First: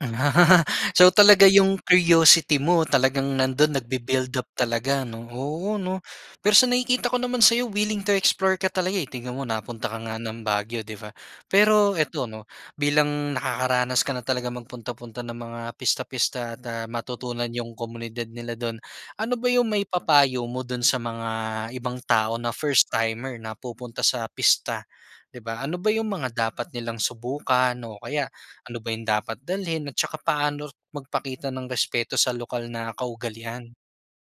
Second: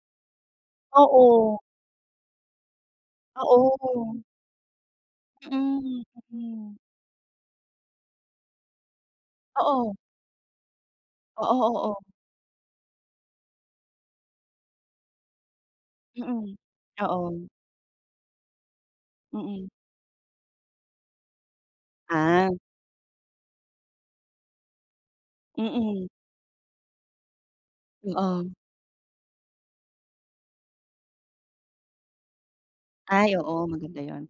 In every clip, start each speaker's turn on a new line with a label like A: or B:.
A: So talaga
B: Oo.
A: yung curiosity mo talagang nandun
B: Oo.
A: nagbi-build up talaga 'no? Oo,
B: Mm,
A: 'no? Pero sa
B: mm.
A: nakikita ko naman sayo willing to explore ka talaga, eh, tignan mo napunta
B: Oo.
A: ka nga ng Baguio 'di ba?
B: Oo,
A: Pero
B: oo.
A: eto 'no, bilang nakakaranas ka na talaga magpunta-punta ng mga
B: Mm,
A: pista-pista at, ah,
B: oo.
A: matutunan 'yung komunidad nila dun, ano ba 'yung
B: Mm.
A: may papayo mo dun sa mga ibang tao
B: Ah.
A: na first timer na pupunta sa pista? 'Di ba, ano ba 'yung
B: Mm.
A: mga dapat nilang subukan o kaya
B: Oh.
A: ano ba 'yung dapat dalhin at tsaka paano magpakita ng respeto sa lokal na
B: Ay oo
A: kaugalian?
B: maganda 'yun.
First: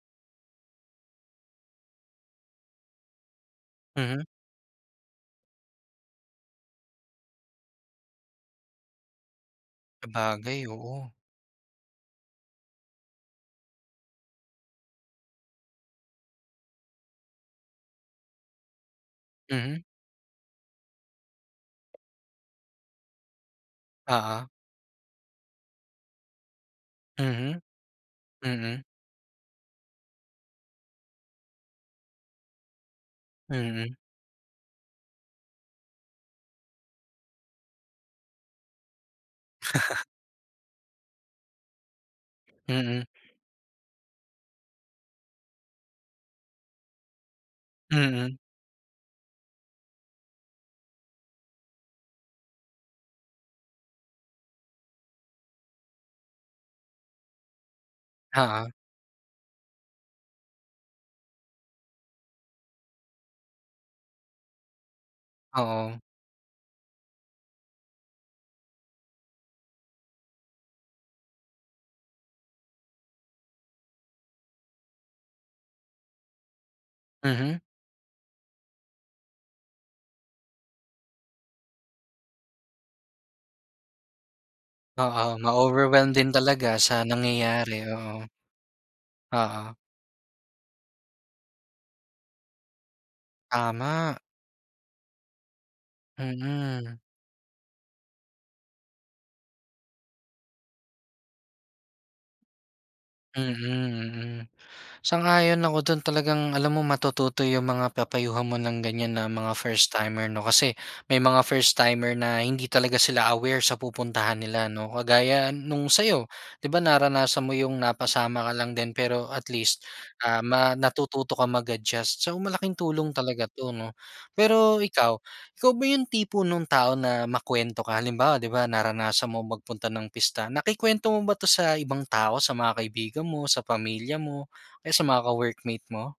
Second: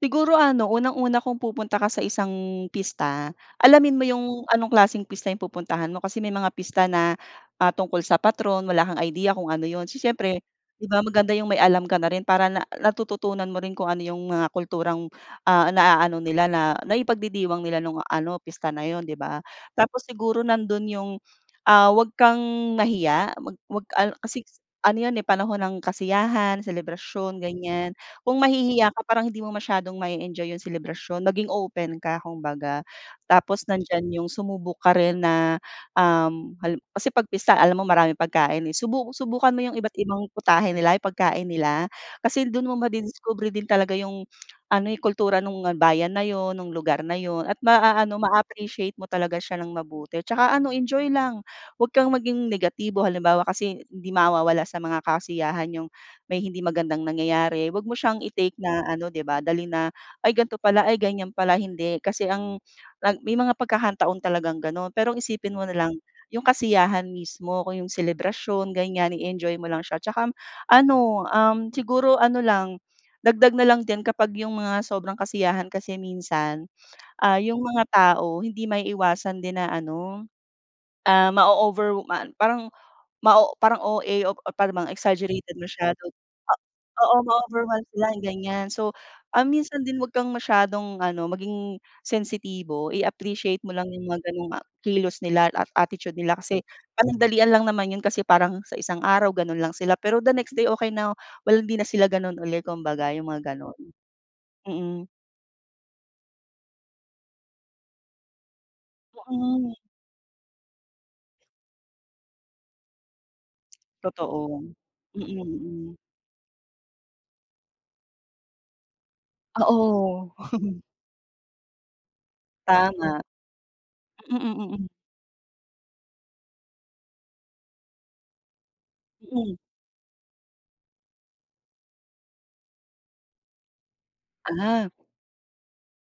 B: Siguro ano unang-una kung pupunta ka sa isang pista. Alamin mo
A: Mhm.
B: yung anong klaseng pista yung pupuntahan mo. Kasi may mga pista na, ah, tungkol sa patron. Wala kang idea kung ano yun. Si siyempre
A: Sabagay,
B: 'di ba
A: oo.
B: maganda yung may alam ka na rin para na natututunan mo rin kung ano yung mga kulturang, ah, naa-ano nila na naipagdidiwang nila nung ano pista na yun 'di ba?
A: Mhm.
B: Tapos siguro nandun yung, ah, wag kang mahiya wag mag ano
A: Oo.
B: kasi ano yun, eh, panahon ng kasiyahan, selebrasyon
A: Mhm,
B: ganiyan. Kung
A: mm.
B: mahihiya ka parang hindi mo masyadong mae-enjoy yung selebrasyon. Maging open ka kung baga. Tapos
A: Mhm.
B: nandiyan yung sumubok ka rin na, um, hal kasi pagpista alam mo maraming pagkain, eh. Subu subukan mo yung iba't ibang putahe nila, yung pagkain nila. Kasi dun mo
A: Mm.
B: madidiskubre din talaga yung ano, eh, yung kultura nung bayan na yun, nung lugar na yun, at maa-ano
A: Mhm.
B: maa-appreciate mo talaga siya ng mabuti. Tsaka enjoy lang, wag kang maging negatibo. Halimbawa kasi hindi mawawala sa mga kasiyahan yung may hindi magandang nangyayari, wag mo siyang i-take
A: Oo.
B: na ano 'di ba dalhin na "Ay ganto pala, ay ganyan pala", hindi. Kasi ang may mga pagkakataon talagang ganon, pero isipin mo nalang
A: Oo.
B: 'yung kasiyahan mismo kung 'yung selebrasyon ganiyan. I-enjoy mo lang siya. 'Tsaka, um, ano, um, siguro, ano lang dagdag nalang din kapag 'yung mga sobrang kasiyahan kasi minsan, ah, 'yung
A: Mhm.
B: mga tao hindi maiiwasan din na ano, ah, maoover ma parang OA, par parang
A: Oo.
B: exaggerated masyado.
A: Ma-overwhelm din talaga
B: Oo,
A: sa
B: oo mao-overwhelm
A: nangyayari.
B: sila
A: Oo.
B: ganiyan. So, ah,
A: Oo.
B: minsan din wag kang masyadong ano maging sensitibo i-appreciate mo lang 'yung mga
A: Tama.
B: ganong, ah, kilos nila at attitude nila kasi
A: Mm.
B: panandalian lang naman 'yun. Kasi parang sa isang araw ganon lang sila, pero the next day okey na walang dina sila ganon uli kumbaga 'yung mga
A: Mhm,
B: ganon.
A: mhm.
B: Mm.
A: Sang-ayon ako dun. Talagang alam mo matututo 'yung mga papayuhan mo ng ganiyan na mga
B: Mhm.
A: first timer 'no? Kasi may mga first timer na hindi talaga sila aware sa pupuntahan
B: Totoo,
A: nila 'no?
B: mm,
A: Kagaya 'nung
B: mm.
A: sayo. 'Di ba naranasan mo yung napasama ka lang din pero at least,
B: Oo.
A: ah, ma natututo ka mag-adjust, so malaking tulong
B: Tama.
A: talaga 'to 'no.
B: Mm, mm,
A: Pero
B: hmm.
A: ikaw, ikaw ba 'yung tipo nung tao na makwento ka, halimbawa 'di ba naranasan mo
B: Mm.
A: magpunta ng pista, nakikwento mo ba 'to sa ibang tao sa mga kaibigan mo, sa pamilya mo, o
B: Ah.
A: sa mga ka-workmate mo?